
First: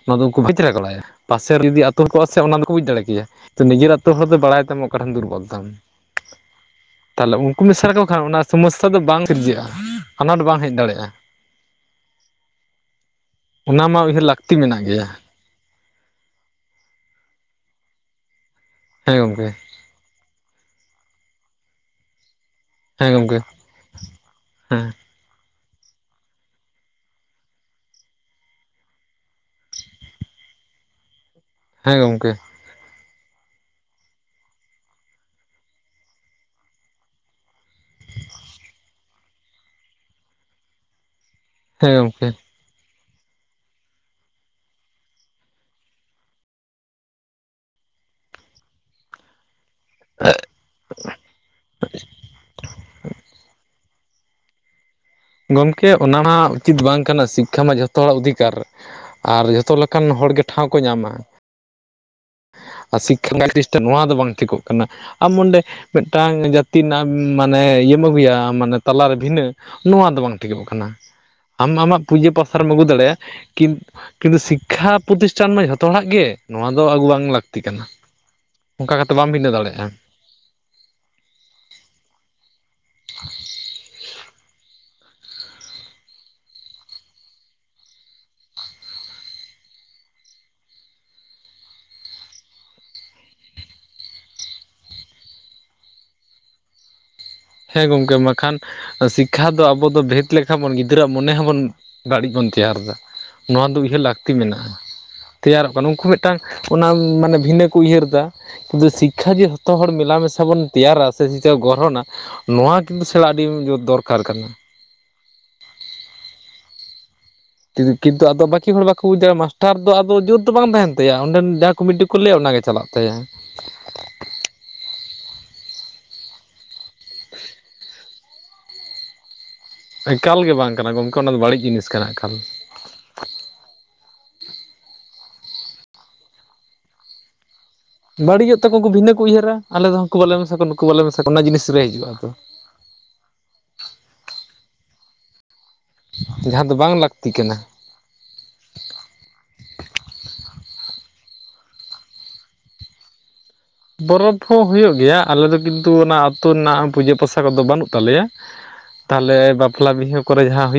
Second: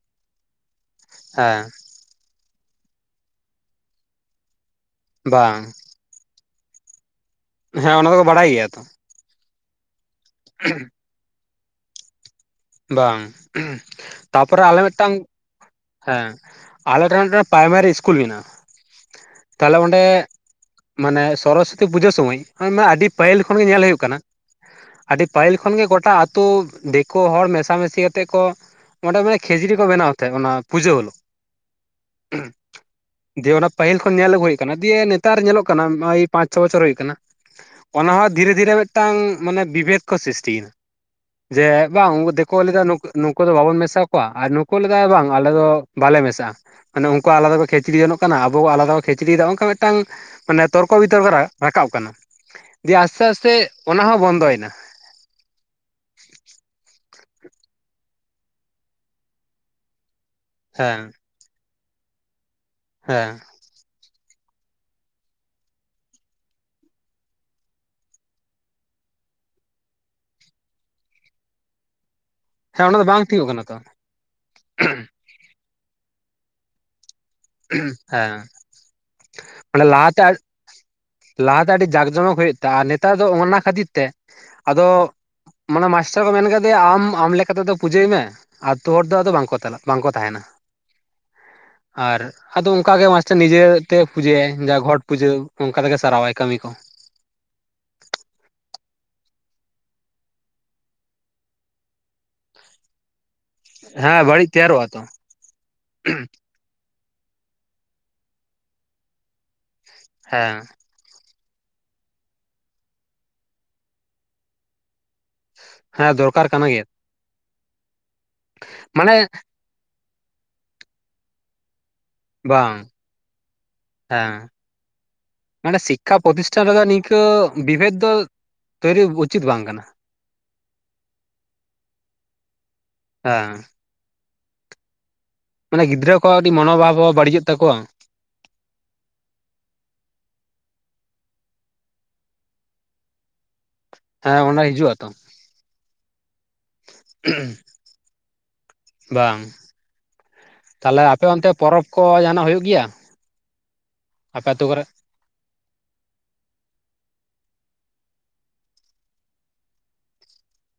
ᱚᱱᱟ ᱫᱚ ᱩᱱᱠᱩ ᱵᱷᱤᱪᱨᱟ ᱠᱚ ᱞᱟᱭᱟ᱾ ᱯᱟᱥᱮ ᱦᱮᱸ ᱨᱮ ᱡᱩᱫᱤ ᱟᱛᱩ ᱦᱳᱭ ᱠᱚᱜ-ᱟ ᱥᱮ ᱚᱱᱟ ᱫᱚᱠᱚ ᱵᱩᱡᱽ ᱫᱟᱲᱮ ᱠᱮᱭᱟ ᱛᱚ ᱱᱤᱡᱮᱨ ᱟᱛᱩ ᱦᱚᱲ ᱫᱚ ᱵᱟᱲᱟᱭ ᱛᱟᱢᱟᱠᱚᱼᱼ ᱚᱠᱟ ᱴᱷᱮᱱ ᱫᱩᱨᱵᱚᱞ ᱛᱟᱢ ᱵᱟᱝ ᱛᱟᱦᱚᱞᱮ ᱩᱱᱠᱩ ᱢᱮᱥᱟ ᱦᱮᱸ ᱞᱮᱠᱚ ᱠᱷᱟᱱ ᱫᱚᱠᱚ ᱚᱱᱟ ᱵᱟᱰᱟᱭ ᱜᱮᱭᱟ ᱛᱚ ᱥᱚᱢᱚᱥᱥᱟ ᱫᱚ ᱵᱟᱝ ᱥᱤᱨᱡᱟᱹᱜ-ᱟ᱾ ᱟᱱᱟᱴ ᱵᱟᱝ ᱦᱮᱡ ᱫᱟᱲᱮ-ᱟ᱾ ᱵᱟᱝ ᱩᱸᱦᱩ ᱩᱭᱦᱟᱹᱨ ᱞᱟᱹᱠᱛᱤ ᱛᱟᱯᱚᱨᱮ ᱟᱞᱮ ᱢᱮᱱᱟᱜ ᱜᱮᱭᱟ ᱢᱮᱜᱴᱟᱝᱼᱼ ᱦᱮᱸ ᱟᱞᱮ ᱴᱷᱮᱱ ᱨᱮ ᱯᱨᱟᱭᱢᱟᱨᱤ ᱤᱥᱠᱩᱞ ᱢᱤᱱᱟᱜ-ᱟ᱾ ᱦᱮᱸ ᱜᱚᱢᱠᱮ ᱛᱟᱦᱚᱞᱮ ᱚᱸᱰᱮ ᱢᱟᱱᱮ ᱥᱚᱨᱚᱥᱚᱛᱤ ᱯᱩᱡᱟᱹ ᱥᱚᱢᱟᱹᱭᱼᱼ ᱚᱱᱟ ᱢᱟ ᱟᱰᱤ ᱦᱮᱸ ᱜᱚᱢᱠᱮ ᱯᱟᱹᱦᱤᱞ ᱠᱷᱚᱱ ᱜᱮ ᱧᱮᱞ ᱦᱩᱭᱩᱜ ᱠᱟᱱᱟ ᱦᱮᱸ ᱟᱰᱤ ᱯᱟᱦᱤᱞ ᱠᱷᱚᱱ ᱜᱮ ᱜᱚᱴᱟ ᱟᱛᱩ ᱫᱮᱠᱚ ᱦᱚᱲᱼᱼ ᱢᱮᱥᱟᱼᱢᱤᱥᱤ ᱠᱟᱛᱮᱜ ᱠᱚ ᱚᱸᱰᱮ ᱢᱟᱱᱮ ᱠᱷᱮᱪᱲᱤ ᱠᱚ ᱵᱮᱱᱟᱣ ᱛᱟᱦᱮᱸᱜ ᱚᱱᱟ ᱯᱩᱡᱟᱹ ᱦᱤᱞᱚᱜ᱾ ᱦᱮᱸ ᱜᱚᱝᱠᱮ᱾ ᱡᱮ ᱚᱱᱟ ᱯᱟᱹᱦᱤᱞ ᱠᱷᱚᱱ ᱧᱮᱞ ᱟᱹᱜᱩ ᱦᱚᱭ ᱠᱟᱱᱟ ᱡᱮ ᱱᱮᱛᱟᱨ ᱧᱮᱞᱚᱜ ᱠᱟᱱᱟ ᱚᱭ‌ ᱯᱟᱸᱪ ᱪᱷᱚ ᱵᱚᱪᱷᱚᱨ ᱦᱚᱭᱚᱜ ᱠᱟᱱᱟ᱾ ᱚᱱᱟ ᱦᱚᱸ ᱫᱷᱤᱨᱮ ᱫᱷᱤᱨᱮ ᱢᱤᱫᱴᱟᱝ ᱢᱟᱱᱮ ᱵᱤᱵᱷᱮᱫ ᱠᱚ ᱥᱨᱤᱥᱴᱤᱭᱮᱱᱟ, ᱡᱮ ᱦᱮᱸ ᱵᱟᱝ ᱜᱚᱢᱠᱮ ᱫᱤᱠ ᱠᱚ ᱞᱟᱹᱭ ᱫᱟ ᱱᱩᱠ ᱱᱩᱠᱩ ᱫᱚ ᱵᱟᱵᱚᱱ ᱢᱮᱥᱟ ᱠᱚᱣᱟ ᱟᱨ ᱱᱩᱠᱩ ᱞᱟᱹᱭ ᱫᱟ ᱵᱟᱝ ᱟᱞᱮ ᱫᱚ ᱵᱟᱞᱮ ᱢᱮᱥᱟᱜ-ᱟ᱾ ᱢᱟᱱᱮ ᱩᱱᱠᱩ ᱟᱞᱟᱫᱟ ᱠᱚ ᱠᱷᱮᱪᱲᱤ ᱡᱚᱝᱚᱜ ᱠᱟᱱᱟ ᱟᱵᱚᱣᱟᱜ ᱟᱞᱟᱫᱟ ᱠᱚ ᱠᱷᱮᱪᱲᱤᱭ ᱫᱟ ᱚᱱᱠᱟ ᱢᱮ ᱢᱤᱫᱴᱟᱝ ᱢᱟᱱᱮ ᱛᱚᱨᱠᱚ ᱵᱤᱛᱚᱨᱠᱚ ᱨᱟᱠᱟᱵ ᱠᱟᱱᱟ ᱡᱮ‌ ᱟᱥᱛᱮ ᱟᱥᱛᱮᱼᱼ ᱚᱱᱟ ᱦᱚᱸ ᱵᱚᱱᱫᱚᱭ ᱱᱟ᱾ ᱜᱚᱢᱠᱮ ᱚᱱᱟ ᱢᱟ ᱩᱪᱤᱛ ᱵᱟᱝ ᱠᱟᱱᱟ ᱥᱤᱠᱠᱷᱟ ᱢᱟ ᱡᱷᱚᱛᱚ ᱦᱚᱲᱟᱜ ᱚᱫᱷᱤᱠᱟᱨ᱾ ᱟᱨ ᱡᱷᱚᱛᱚ ᱞᱮᱠᱟᱱ ᱦᱚᱲ ᱜᱮ ᱴᱷᱟᱶ ᱠᱚ ᱦᱮᱸ ᱧᱟᱢᱟ ᱟᱨ ᱦᱮᱸ ᱥᱤᱠᱠᱷᱟ ᱞᱟᱹᱜᱤᱫ ᱛᱮ ᱱᱚᱶᱟ ᱫᱚ ᱵᱟᱝ ᱴᱷᱤᱠᱩᱜ ᱠᱟᱱᱟ᱾ ᱟᱢ ᱚᱸᱰᱮ ᱢᱮᱫᱴᱟᱝ ᱡᱟᱛᱤ ᱨᱮᱱᱟᱜ ᱢᱟᱱᱮ ᱤᱭᱟᱹᱢ ᱟᱹᱜᱩᱭᱟ ᱢᱟᱱᱮ ᱛᱟᱞᱟ ᱨᱮ ᱵᱷᱤᱱᱟᱹ᱾ ᱱᱚᱣᱟ ᱫᱚ ᱵᱟᱝ ᱴᱷᱤᱠᱚᱜ ᱠᱟᱱᱟ ᱟᱢ ᱟᱢᱟᱜ ᱯᱩᱡᱟᱹ ᱯᱟᱥᱟ ᱨᱮᱢ ᱟᱹᱜᱩ ᱦᱮᱸ ᱚᱱᱟ ᱫᱚ ᱫᱟᱲᱮᱭᱟᱜᱼᱟ ᱵᱟᱝ ᱴᱷᱤᱠᱚᱜ ᱠᱟᱱᱟ ᱛᱚ ᱠᱤᱱᱛᱩᱼᱼ ᱠᱤᱱᱛᱩ ᱥᱤᱠᱠᱷᱟ ᱯᱨᱚᱛᱤᱥᱴᱷᱟᱱ ᱢᱟ ᱡᱷᱚᱛᱚ ᱦᱚᱲᱟᱜ ᱜᱮ, ᱱᱚᱣᱟ ᱫᱚ ᱟᱜᱩ ᱵᱟᱝ ᱞᱟᱹᱠ ᱦᱮᱸ, ᱢᱟᱱᱮ ᱫᱟᱲᱮᱭᱟᱜᱼᱟ ᱞᱟᱦᱟᱛᱮ ᱞᱟᱦᱟᱝᱛᱮ ᱟᱹᱰᱤ ᱡᱟᱠ ᱡᱚᱢᱚᱠ ᱦᱩᱭᱩᱜ ᱛᱟᱦᱮ ᱟᱨ ᱱᱮᱛᱟᱨ ᱫᱚ ᱚᱱᱟ ᱠᱷᱟᱹᱛᱤᱨ ᱛᱮ, ᱟᱫᱚ ᱢᱟᱱᱮ ᱢᱟᱥᱴᱟᱨ ᱠᱚ ᱢᱮᱱ ᱟᱠᱟᱫᱮ ᱟᱢ ᱟᱢ ᱞᱮᱠᱟᱛᱮᱫᱚ ᱯᱩᱡᱟᱹᱭ ᱢᱮ᱾ ᱛᱳ ᱦᱚᱲ ᱫᱚ ᱟᱫᱚ ᱵᱟᱝᱠᱚ ᱛᱟᱞᱟ ᱵᱟᱝᱠᱚ ᱛᱟᱦᱮᱱᱟ, ᱟᱨ ᱟᱫᱚ ᱚᱱᱠᱟᱟᱜ ᱜᱮ ᱢᱟᱥᱴ ᱱᱤᱡᱮᱛᱮ ᱯᱩᱡᱟᱹᱭᱟᱭ ᱡᱟ ᱜᱚᱴ ᱯᱩᱡᱟᱹ ᱚᱱᱠᱟ ᱛᱮᱜᱮ ᱥᱟᱨᱟᱣᱟᱭ ᱠᱟᱹᱢᱤ ᱠᱚ᱾ ᱦᱮᱸ ᱜᱚᱢᱠᱮ ᱢᱟᱠᱷᱟᱱ ᱥᱤᱠᱠᱷᱟ ᱫᱚ ᱟᱵᱚ ᱫᱚ ᱵᱷᱮᱫ ᱞᱮᱠᱷᱟᱱ ᱵᱚᱱ ᱜᱤᱫᱽᱨᱟᱹᱣᱟᱜ ᱢᱚᱱᱮ ᱦᱚᱸᱵᱚᱱ ᱵᱟᱹᱲᱤᱡ ᱵᱚᱱ ᱛᱮᱭᱟᱨ ᱫᱟ᱾ ᱱᱚᱣᱟ ᱫᱚ ᱩᱭᱦᱟᱹᱨ ᱦᱮᱸ ᱞᱟᱹᱠᱛᱤ ᱵᱟᱹᱲᱤᱡ ᱢᱮᱱᱟᱜᱼᱟ, ᱛᱮᱭᱟᱨᱚᱜᱼᱟ ᱛᱚ ᱛᱮᱭᱟᱨᱚᱜ ᱠᱟᱱᱟ ᱩᱱᱠᱩ ᱢᱤᱫᱴᱟᱝ ᱚᱱᱟ ᱢᱟᱱᱮ ᱵᱷᱤᱱᱟᱹ ᱠᱚ ᱩᱭᱦᱟᱹᱨ ᱫᱟ, ᱠᱤᱱᱛᱩ ᱥᱤᱠᱠᱷᱟ ᱡᱮ ᱡᱷᱚᱛᱚ ᱦᱚᱲ ᱢᱮᱞᱟ ᱢᱮᱥᱟ ᱦᱮᱸ ᱵᱚᱱ ᱛᱮᱭᱟᱨᱟ᱾ ᱥᱮᱪ ᱜᱚᱲᱦᱚᱱᱟ ᱱᱚᱣᱟ ᱠᱤᱱᱛᱩ ᱥᱮᱬᱟ ᱟᱹᱰᱤᱳᱨ ᱫᱚᱨᱠᱟᱨ ᱠᱟᱱᱟ᱾ ᱦᱮᱸ ᱫᱚᱨᱠᱟᱨ ᱠᱟᱱᱟ ᱜᱮᱭᱟ᱾ ᱠᱤᱱᱛᱩ ᱟᱫᱚ ᱵᱟᱹᱠᱤ ᱦᱚᱲ ᱵᱟᱠᱚ ᱢᱟᱱᱮ ᱵᱩᱡ ᱫᱟᱲᱮᱭᱟᱜᱼᱟ, ᱢᱟᱥᱴᱟᱨ ᱫᱚ ᱟᱫᱚ ᱡᱩᱛ ᱫᱚ ᱵᱟᱝ ᱛᱟᱦᱮᱱ ᱛᱟᱭᱟ ᱚᱸᱰᱮᱱ ᱡᱟ ᱠᱩᱢᱤᱴᱤ ᱠᱚ ᱞᱟᱹᱭᱟ ᱚᱱᱟᱜᱮ ᱵᱟᱝ ᱪᱟᱞᱟᱜ ᱛᱟᱭᱟ᱾ ᱦᱮᱸ ᱢᱮ ᱥᱤᱠᱠᱷᱟ ᱯᱨᱚᱛᱤᱥᱴᱷᱟᱱ ᱨᱮᱫᱚ ᱱᱤᱝᱠᱟᱹ ᱵᱤᱵᱷᱮᱫ ᱫᱚ ᱛᱳᱭᱨᱤ ᱩᱪᱤᱛ ᱵᱟᱝ ᱠᱟᱱᱟ᱾ ᱮᱠᱟᱞ ᱜᱮ ᱵᱟᱝ ᱠᱟᱱᱟ ᱜᱚᱢᱠᱮ ᱚᱱᱟᱫᱚ ᱵᱟᱹᱲᱤᱡ ᱡᱤᱱᱤᱥ ᱠᱟᱱᱟ ᱮᱠᱟᱞ᱾ ᱦᱮᱸ᱾ ᱢᱟᱱᱮ ᱜᱤᱫᱽᱨᱟᱹ ᱠᱚᱣᱟᱜ ᱟᱹᱰᱤ ᱢᱚᱱᱚᱵᱷᱟᱵ ᱦᱚᱸ ᱵᱟᱹᱲᱤᱡᱚᱜ ᱛᱟᱠᱚᱣᱟ᱾ ᱵᱟᱹᱲᱤᱡᱚᱜ ᱛᱟᱠᱚᱣᱟᱠᱩ ᱵᱷᱤᱱᱟᱹ ᱠᱚ ᱩᱭᱦᱟᱹᱨᱟ, ᱟᱞᱮ ᱫᱚ ᱦᱚᱸᱠᱩ ᱵᱟᱞᱮ ᱢᱮᱥᱟ ᱠᱚᱣᱟ ᱱᱩᱠᱩ ᱵᱟᱞᱮ ᱢᱮᱥᱟ ᱠᱚ ᱚᱱᱟ ᱡᱤᱱᱤᱥ ᱨᱮ ᱦᱤᱡᱩᱜᱼᱟ ᱛᱚ᱾ ᱦᱮᱸ ᱚᱸᱱᱟ ᱦᱤᱡᱩᱜ-ᱟ ᱛᱚ᱾ ᱡᱟᱦᱟᱸ ᱫᱚ ᱵᱟᱝ ᱞᱟᱹᱠᱛᱤ ᱠᱟᱱᱟ᱾ ᱵᱟᱝ᱾ ᱛᱟᱦᱞᱮ ᱟᱯᱮ ᱚᱱᱛᱮ ᱯᱚᱨᱚᱵᱽ ᱠᱚ ᱡᱟᱦᱟᱸᱟᱱᱟᱜ ᱦᱩᱭᱩᱜ ᱜᱮᱭᱟ? ᱵᱚᱨᱚᱯᱷ ᱟᱯᱮ ᱦᱚᱸ ᱟᱹᱛᱩ ᱠᱚᱨᱮ? ᱦᱩᱭᱩᱜ ᱜᱮᱭᱟ ᱟᱞᱮ ᱫᱚ ᱠᱤᱱᱛᱩ ᱚᱱᱟ ᱟᱹᱛᱩ ᱨᱮᱱᱟᱜ ᱯᱩᱡᱟᱹ ᱯᱟᱥᱟ ᱠᱚᱫᱚ ᱵᱟᱹᱱᱩᱜ ᱛᱟᱞᱮᱭᱟ᱾ ᱛᱟᱦᱚᱞᱮ ᱵᱟᱯᱞᱟ ᱵᱤᱦᱟᱹ ᱠᱚᱨᱮ ᱡᱟᱦᱟᱸ ᱦᱩᱭᱩᱜ